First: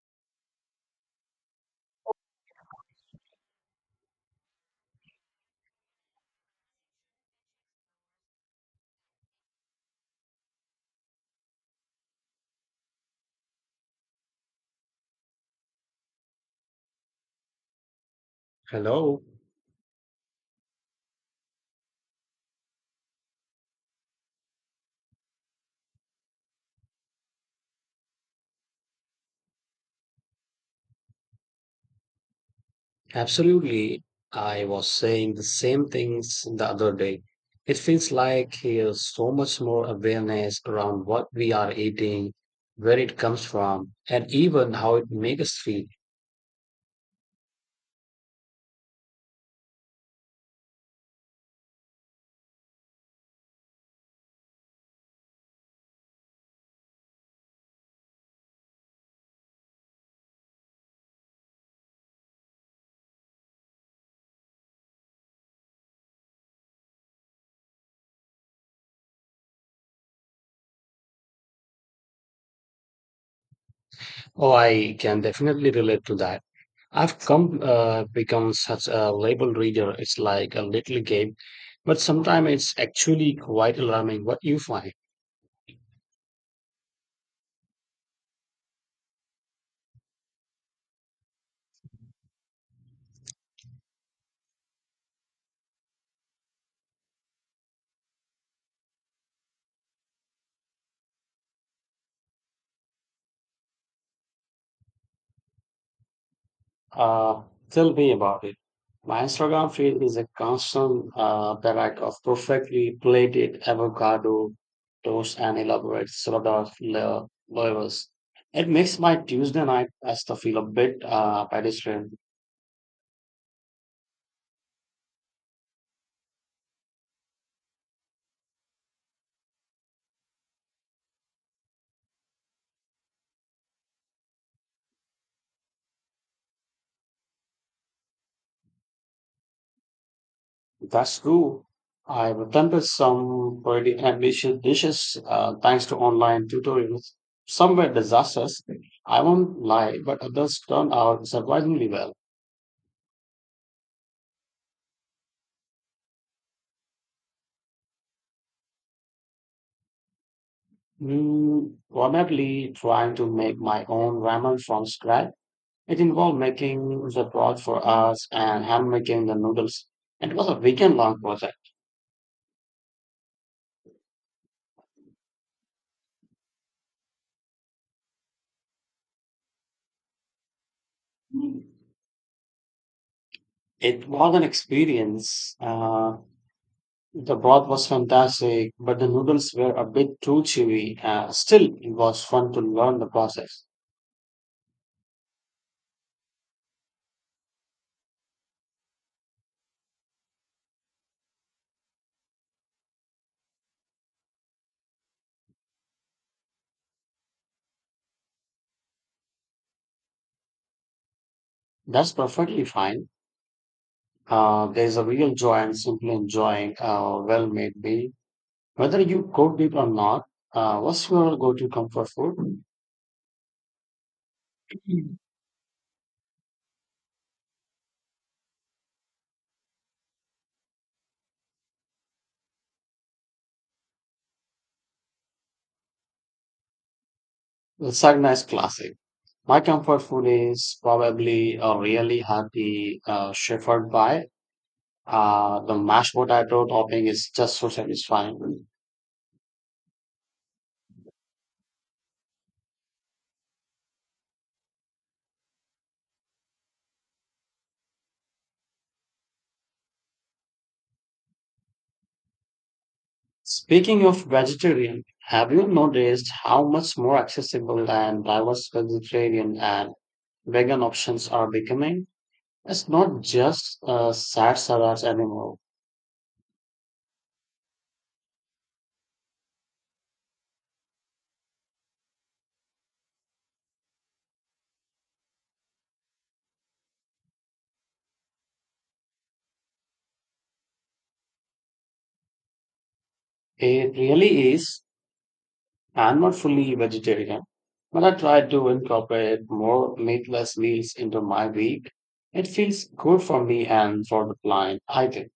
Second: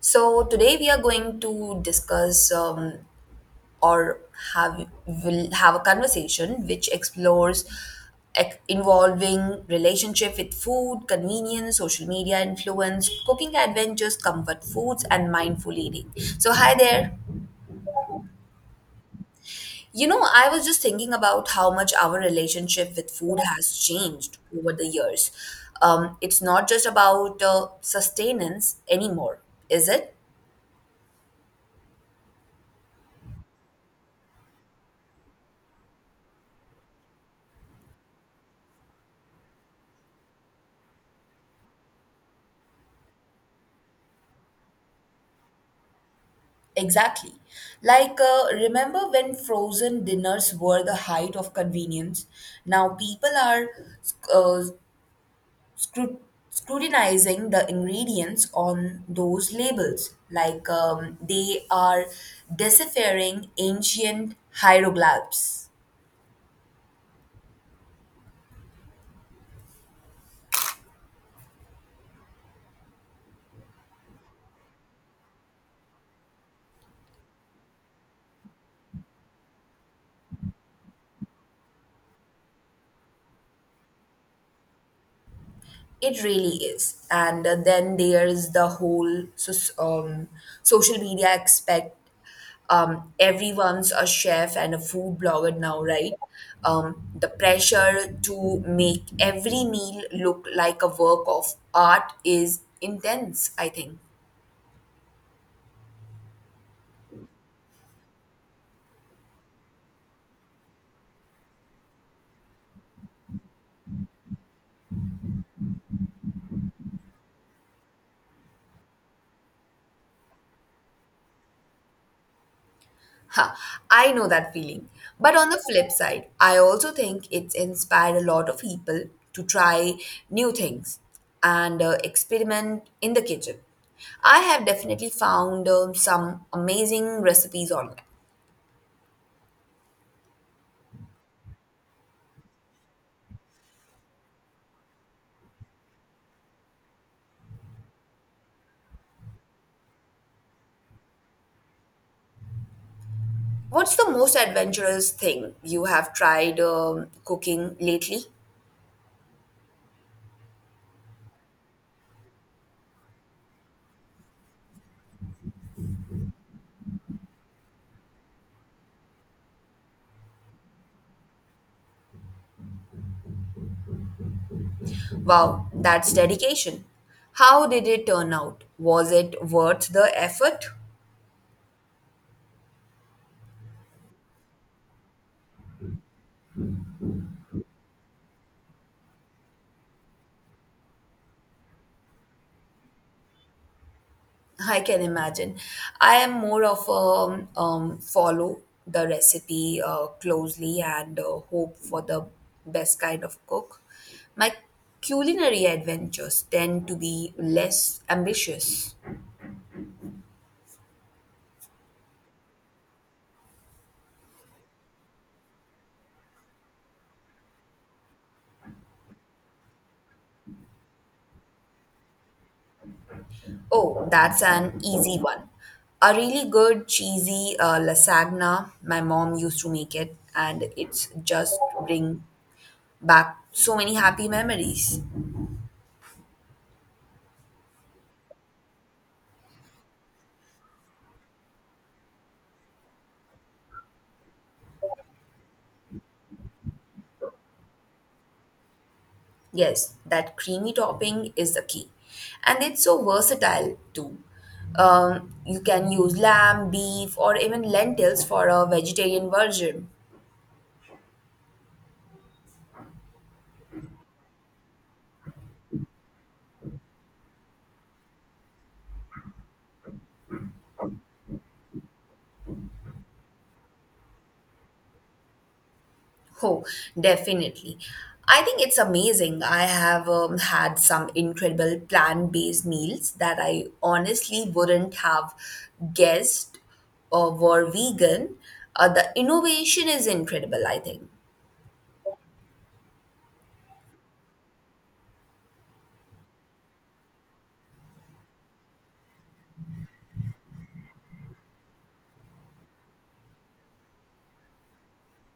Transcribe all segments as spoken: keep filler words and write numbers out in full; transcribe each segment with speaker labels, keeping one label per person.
Speaker 1: So today we are going to discuss um, or have will have a conversation which explores ex- involving relationship with food, convenience, social media influence, cooking adventures, comfort foods, and mindful eating. So hi there.
Speaker 2: Hello.
Speaker 1: You know, I was just thinking about how much our relationship with food has changed over the years. Um, it's not just about uh, sustenance anymore, is it?
Speaker 2: Absolutely. I was saying the same things the other day. It feels like there's so much more awareness around what we are eating, where it comes from, and even how it makes us feel.
Speaker 1: Exactly. Like, uh, remember when frozen dinners were the height of convenience? Now people are uh, scru- scrutinizing the ingredients on those labels, like um, they are deciphering ancient hieroglyphs.
Speaker 2: Oh, I can definitely relate to that. I've come uh, become such a label reader. It's like a little game, but sometimes it's actually quite alarming what you find.
Speaker 1: It really is. And uh, then there's the whole so, um, social media aspect. Um, everyone's a chef and a food blogger now, right? Um, the pressure to make every meal look like a work of art is intense, I think.
Speaker 2: Uh, tell me about it. My Instagram feed is a constant uh, barrage of perfectly plated avocado toast and elaborate salad la- flavors. It makes my Tuesday night pasta feel a bit uh, pedestrian.
Speaker 1: Ha, I know that feeling. But on the flip side, I also think it's inspired a lot of people to try new things and uh, experiment in the kitchen. I have definitely found um, some amazing recipes online.
Speaker 2: That's true. I've attempted some pretty ambitious dishes uh, thanks to online tutorials. Some were disasters, I won't lie, but others turned out surprisingly well.
Speaker 1: What's the most adventurous thing you have tried um, cooking lately?
Speaker 2: Mm, probably trying to make my own ramen from scratch. It involved making the broth for us and hand making the noodles. And it was a weekend long project.
Speaker 1: Wow, that's dedication. How did it turn out? Was it worth the effort?
Speaker 2: It was an experience. Uh, the broth was fantastic, but the noodles were a bit too chewy. Uh, still, it was fun to learn the process.
Speaker 1: I can imagine. I am more of a um, follow the recipe uh, closely and uh, hope for the best kind of cook. My culinary adventures tend to be less ambitious.
Speaker 2: That's perfectly fine. Uh, there's a real joy in simply enjoying a well made meal, whether you cooked it or not. Uh, what's your go to comfort food?
Speaker 1: Oh, that's an easy
Speaker 2: Mm.
Speaker 1: one. A really good cheesy uh, lasagna. My mom used to make it, and it's just bring back so many happy memories.
Speaker 2: Lasagna is classic. My comfort food is probably a really hearty uh, shepherd pie. Uh, the mashed potato topping is just so satisfying.
Speaker 1: Yes, that creamy topping is the key. And it's so versatile too. Um, you can use lamb, beef, or even lentils for a vegetarian version.
Speaker 2: Speaking of vegetarian, have you noticed how much more accessible and diverse vegetarian and vegan options are becoming? It's not just uh, sad salads anymore.
Speaker 1: Oh, definitely. I think it's amazing. I have um, had some incredible plant-based meals that I honestly wouldn't have guessed uh, were vegan. Uh, the innovation is incredible, I think.
Speaker 2: It really is. I'm not fully vegetarian, but I try to incorporate more meatless meals into my week. It feels good for me and for the client, I think.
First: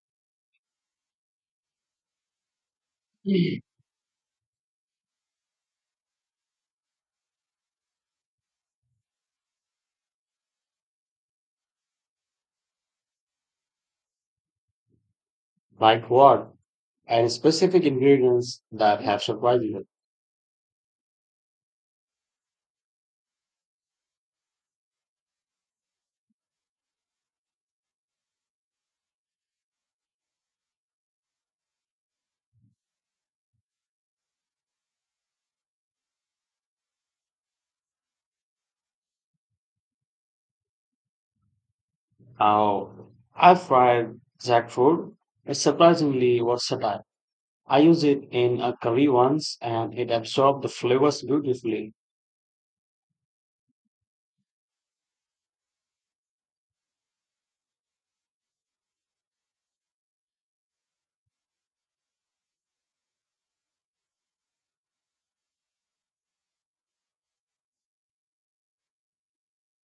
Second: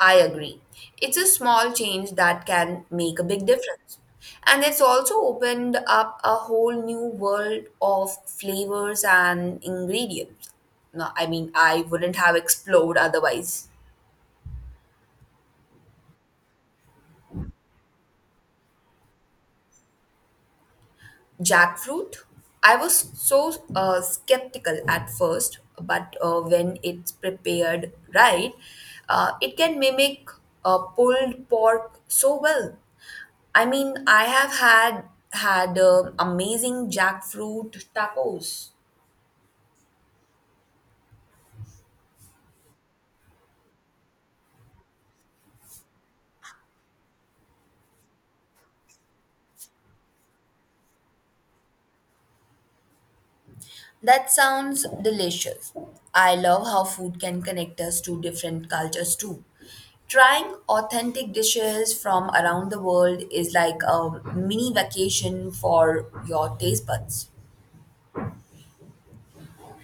Speaker 1: I agree. It's a small change that can make a big
Speaker 2: Mm.
Speaker 1: difference. And it's also opened up a whole new world of flavors and ingredients. No, I mean, I wouldn't have explored otherwise.
Speaker 2: Like what? And specific ingredients that have surprised you.
Speaker 1: Jackfruit, I was so uh, skeptical at first, but uh, when it's prepared right, uh, it can mimic uh, pulled pork so well. I mean, I have had had um amazing jackfruit tacos.
Speaker 2: How I fried jackfruit. It's surprisingly versatile. I used it in a curry once and it absorbed the flavors beautifully.
Speaker 1: That sounds delicious. I love how food can connect us to different cultures too. Trying authentic dishes from around the world is like a mini vacation for your taste buds.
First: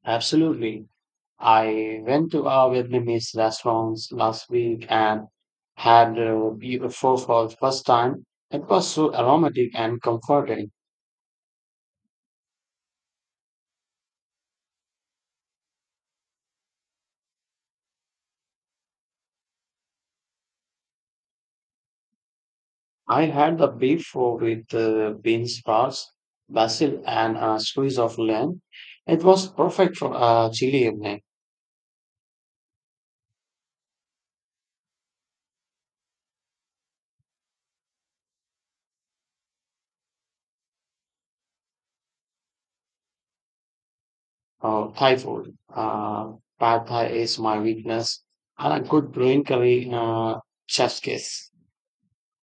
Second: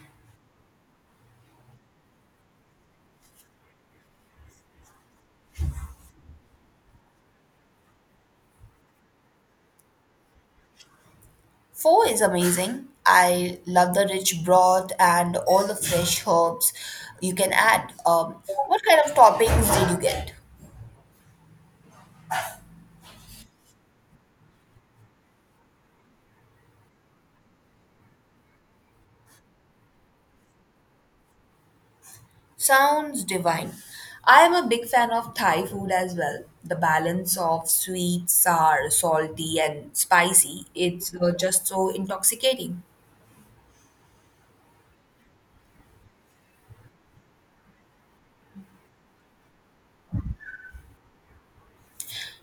Speaker 2: Absolutely. I went to a Vietnamese restaurant last week and had uh, beef pho for the first time. It was so aromatic and comforting.
Speaker 1: Pho is amazing. I love the rich broth and all the fresh herbs you can add. Um, what kind of toppings did you get?
Speaker 2: I had the beef pho with uh, bean sprouts, basil, and a squeeze of lime. It was perfect for a chilly evening.
Speaker 1: Sounds divine. I am a big fan of Thai food as well. The balance of sweet, sour, salty, and spicy, it's uh, just so intoxicating.
Speaker 2: Uh, Thai food. Uh, pad Thai is my weakness, and a good green curry, uh, chef's kiss.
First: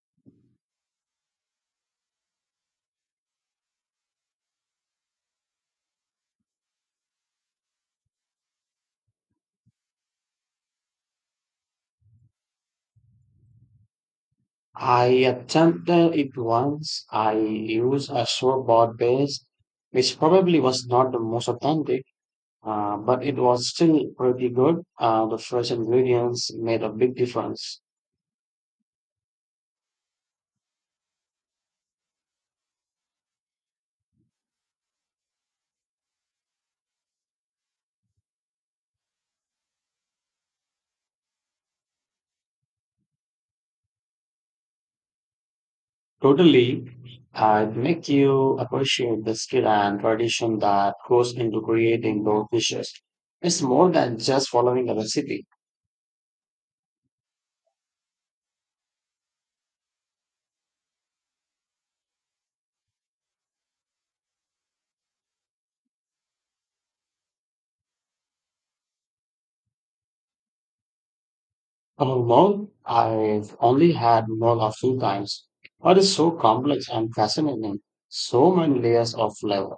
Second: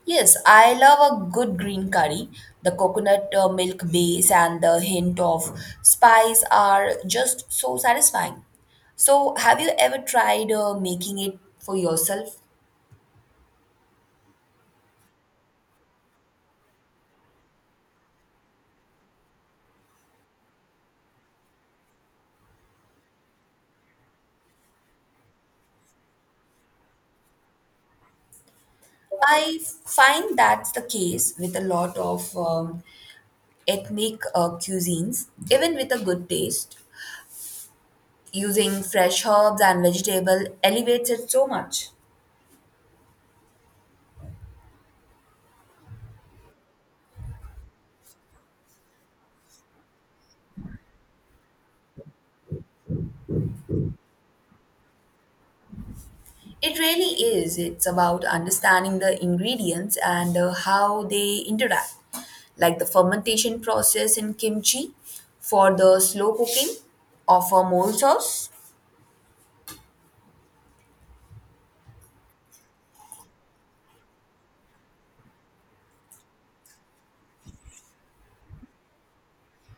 Speaker 1: Yes, I love a good green curry. The coconut uh, milk base and the hint of spice are just so satisfying. So, have you ever tried uh, making it for yourself?
Speaker 2: I attempted it once. I used a shortboard bass, which probably was not the most authentic, uh, but it was still pretty good. Uh, the fresh ingredients made a big difference.
Speaker 1: I find that's the case with a lot of um, ethnic uh, cuisines, even with a good taste, using fresh herbs and vegetable elevates it so much.
Speaker 2: Totally, uh, it make you appreciate the skill and tradition that goes into creating those dishes. It's more than just following a recipe.
Speaker 1: It really is. It's about understanding the ingredients and uh, how they interact, like the fermentation process in kimchi for the slow cooking of a mole sauce.
Speaker 2: I'm I've only had Mola a few times. It is so complex and fascinating. So many layers of flavor.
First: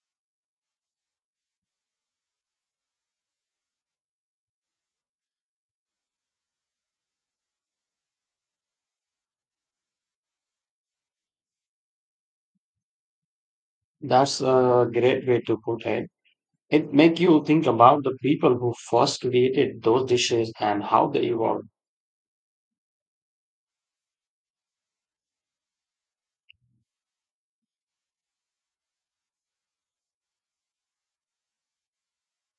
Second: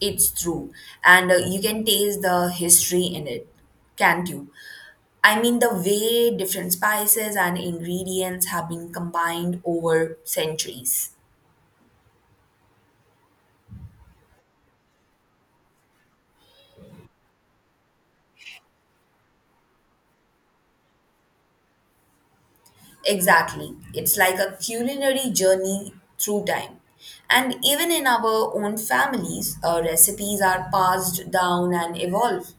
Speaker 1: It's true, and uh, you can taste the history in it, can't you? I mean, the way different spices and ingredients have been combined over centuries.
Speaker 2: That's a great way to put it. It makes you think about the people who first created those dishes and how they evolved.
Speaker 1: Exactly. It's like a culinary journey through time. And even in our own families, uh, recipes are passed down and evolve.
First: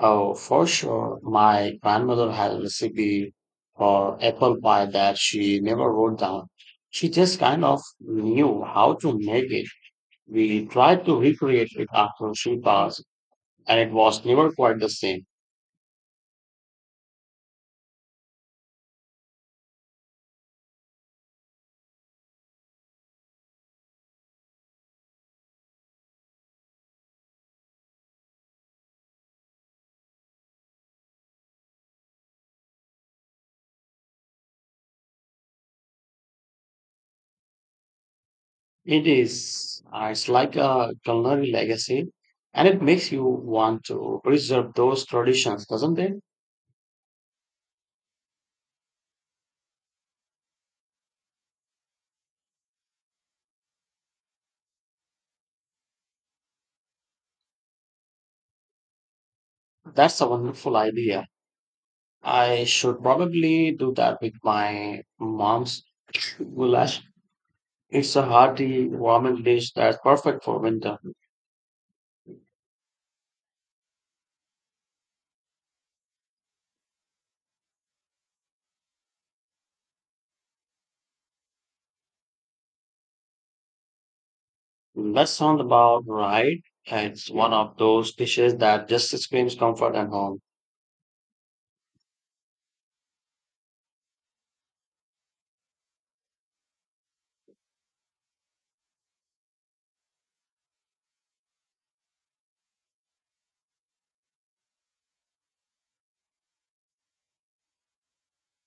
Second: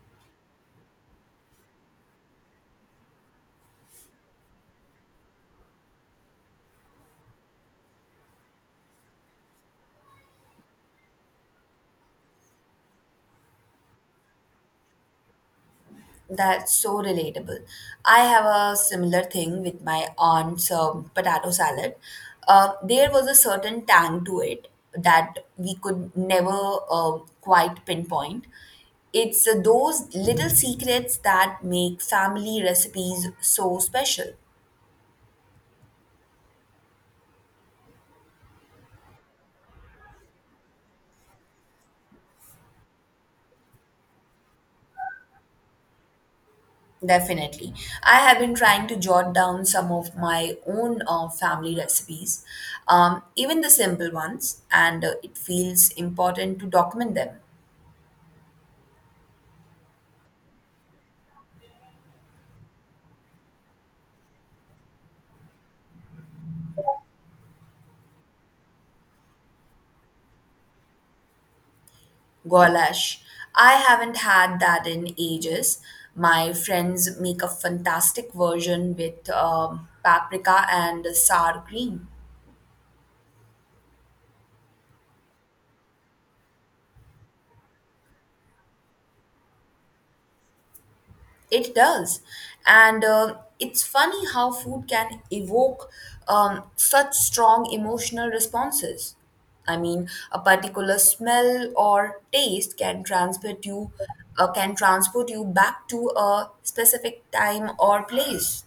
Speaker 2: Oh, for sure, my grandmother had a recipe for apple pie that she never wrote down. She just kind of knew how to make it. We tried to recreate it after she passed and it was never quite the same.
Speaker 1: That's so relatable. I have a similar thing with my aunt's um, potato salad. Uh, there was a certain tang to it that we could never uh, quite pinpoint. It's uh, those little secrets that make family recipes so special.
Speaker 2: It is, uh, it's like a culinary legacy, and it makes you want to preserve those traditions, doesn't it?
Speaker 1: Definitely. I have been trying to jot down some of my own uh, family recipes, um, even the simple ones, and uh, it feels important to document them.
Speaker 2: That's a wonderful idea. I should probably do that with my mom's goulash. It's a hearty, warming dish that's perfect for winter.
Speaker 1: Goulash. I haven't had that in ages. My friends make a fantastic version with um, paprika and sour cream.
Speaker 2: That sounds about right. It's one of those dishes that just screams comfort and home.
Speaker 1: It does. And uh, it's funny how food can evoke um, such strong emotional responses. I mean, a particular smell or taste can transport you, uh, can transport you back to a specific time or place.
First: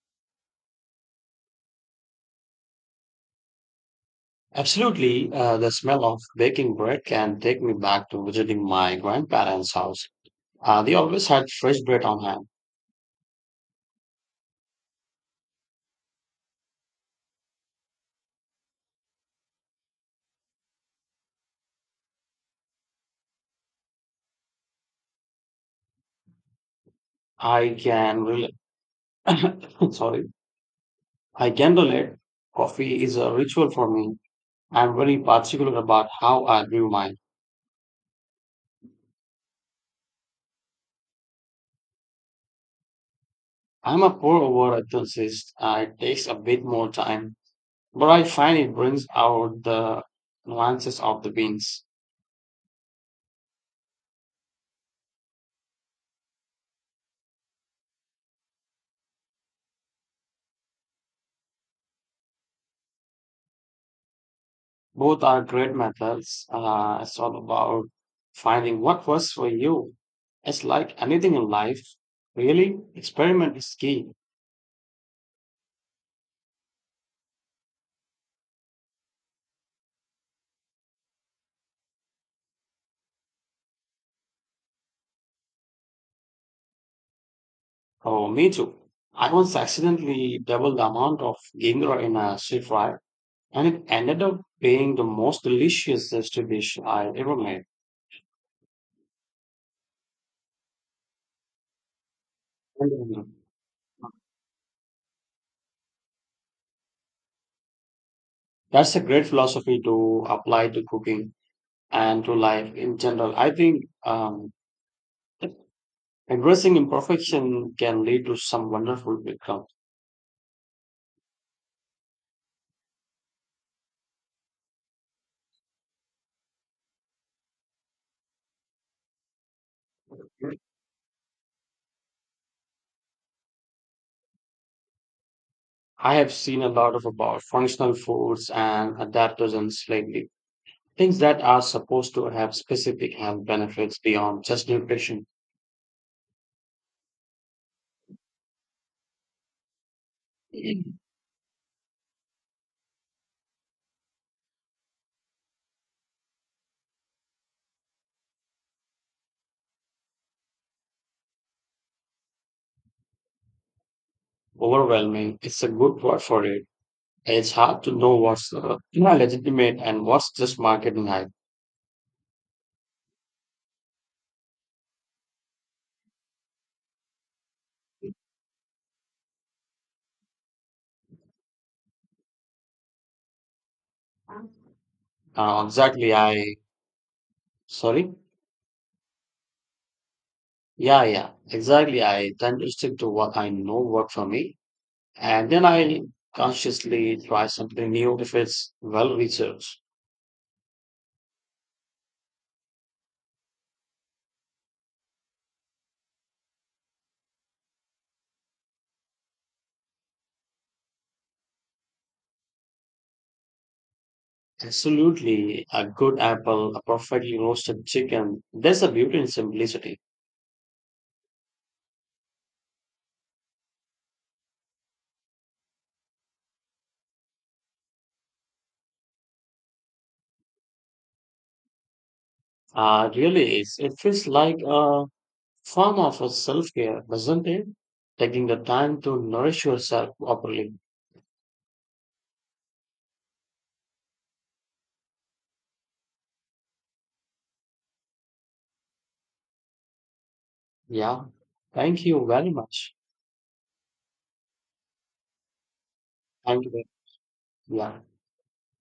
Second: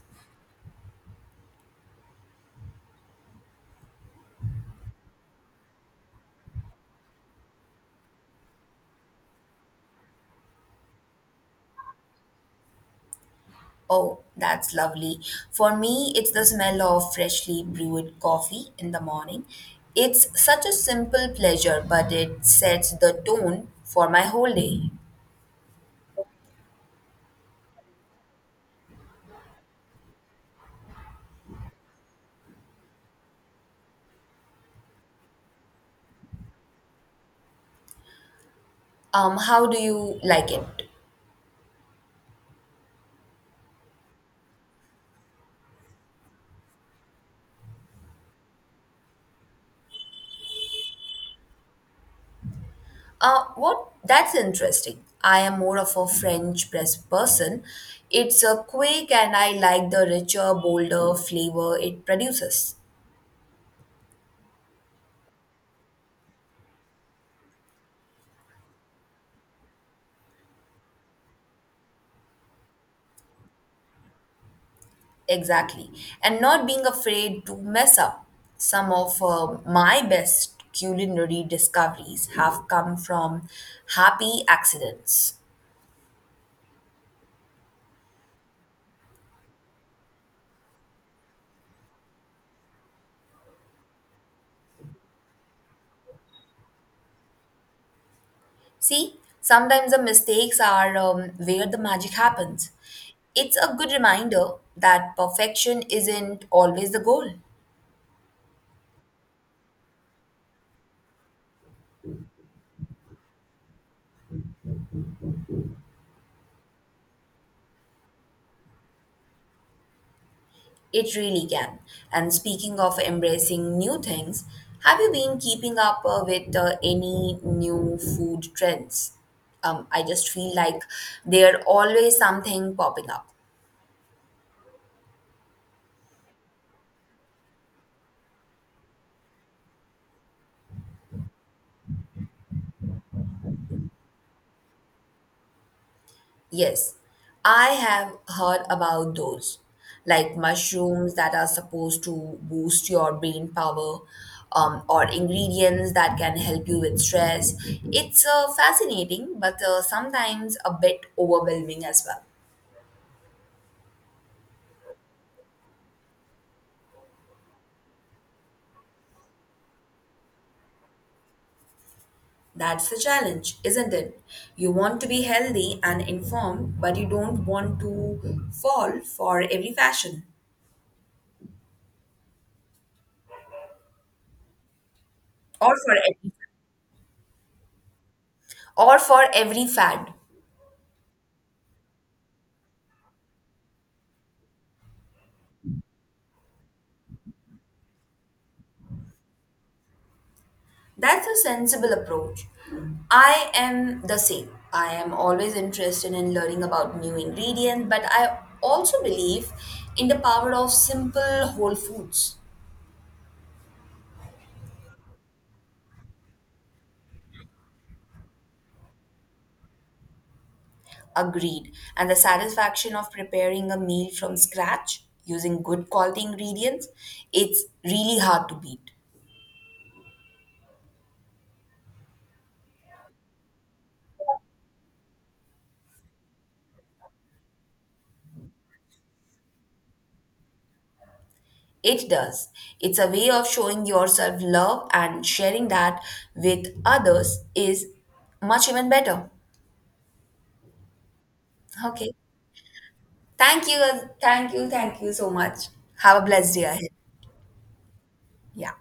Speaker 2: Absolutely, uh, the smell of baking bread can take me back to visiting my grandparents' house. Uh, they always had fresh bread on hand.
Speaker 1: Oh, that's lovely. For me, it's the smell of freshly brewed coffee in the morning. It's such a simple pleasure, but it sets the tone for my whole day.
Speaker 2: I can relate. Sorry, I can relate. Coffee is a ritual for me. I'm very particular about how I brew mine.
Speaker 1: Um, how do you like it?
Speaker 2: I'm a pour-over enthusiast. Uh, it takes a bit more time, but I find it brings out the nuances of the beans.
Speaker 1: Uh, what? That's interesting. I am more of a French press person. It's a quick and I like the richer, bolder flavor it produces.
Speaker 2: Both are great methods. Uh, it's all about finding what works for you. It's like anything in life, really, experiment is key.
Speaker 1: Exactly. And not being afraid to mess up. Some of uh, my best culinary discoveries have come from happy accidents.
Speaker 2: Oh, me too. I once accidentally doubled the amount of ginger in a stir fry, and it ended up being the most delicious stir dish I ever made.
Speaker 1: See, sometimes the mistakes are um, where the magic happens.
Speaker 2: And
Speaker 1: It's a good reminder that perfection isn't always the goal.
Speaker 2: That's a great philosophy to apply to cooking and to life in general. I think um, embracing imperfection can lead to some wonderful outcomes.
Speaker 1: It really can. And speaking of embracing new things, have you been keeping up uh, with uh, any new food trends? Um, I just feel like there always something popping up.
Speaker 2: I have seen a lot of about functional foods and adaptogens lately. Things that are supposed to have specific health benefits beyond just nutrition.
Speaker 1: Yes, I have heard about those, like mushrooms that are supposed to boost your brain power, um, or ingredients that can help you with stress. It's uh, fascinating, but uh, sometimes a bit overwhelming as well.
Speaker 2: Overwhelming, it's a good word for it. It's hard to know what's uh, you know, legitimate and what's just marketing hype.
Speaker 1: That's the challenge, isn't it? You want to be healthy and informed, but you don't want to fall for every fashion
Speaker 2: Uh,
Speaker 1: or for
Speaker 2: exactly,
Speaker 1: every
Speaker 2: I. Sorry?
Speaker 1: or for every fad.
Speaker 2: Yeah, yeah, exactly. I tend to stick to what I know work for me, and then I consciously try something new if it's well researched.
Speaker 1: That's a sensible approach. I am the same. I am always interested in learning about new ingredients, but I also believe in the power of simple whole foods.
Speaker 2: Absolutely. A good apple, a perfectly roasted chicken. There's a beauty in simplicity.
Speaker 1: Agreed. And the satisfaction of preparing a meal from scratch using good quality ingredients, it's really hard to beat.
Speaker 2: Uh, really is. It feels like a form of a self-care, doesn't it? Taking the time to nourish yourself properly.
Speaker 1: It does. It's a way of showing yourself love and sharing that with others is much even better.
Speaker 2: Yeah. Thank
Speaker 1: Okay.
Speaker 2: you very much.
Speaker 1: Thank you. Thank you. Thank you so much. Have a blessed day
Speaker 2: Thank you.
Speaker 1: ahead.
Speaker 2: Yeah.
Speaker 1: Yeah.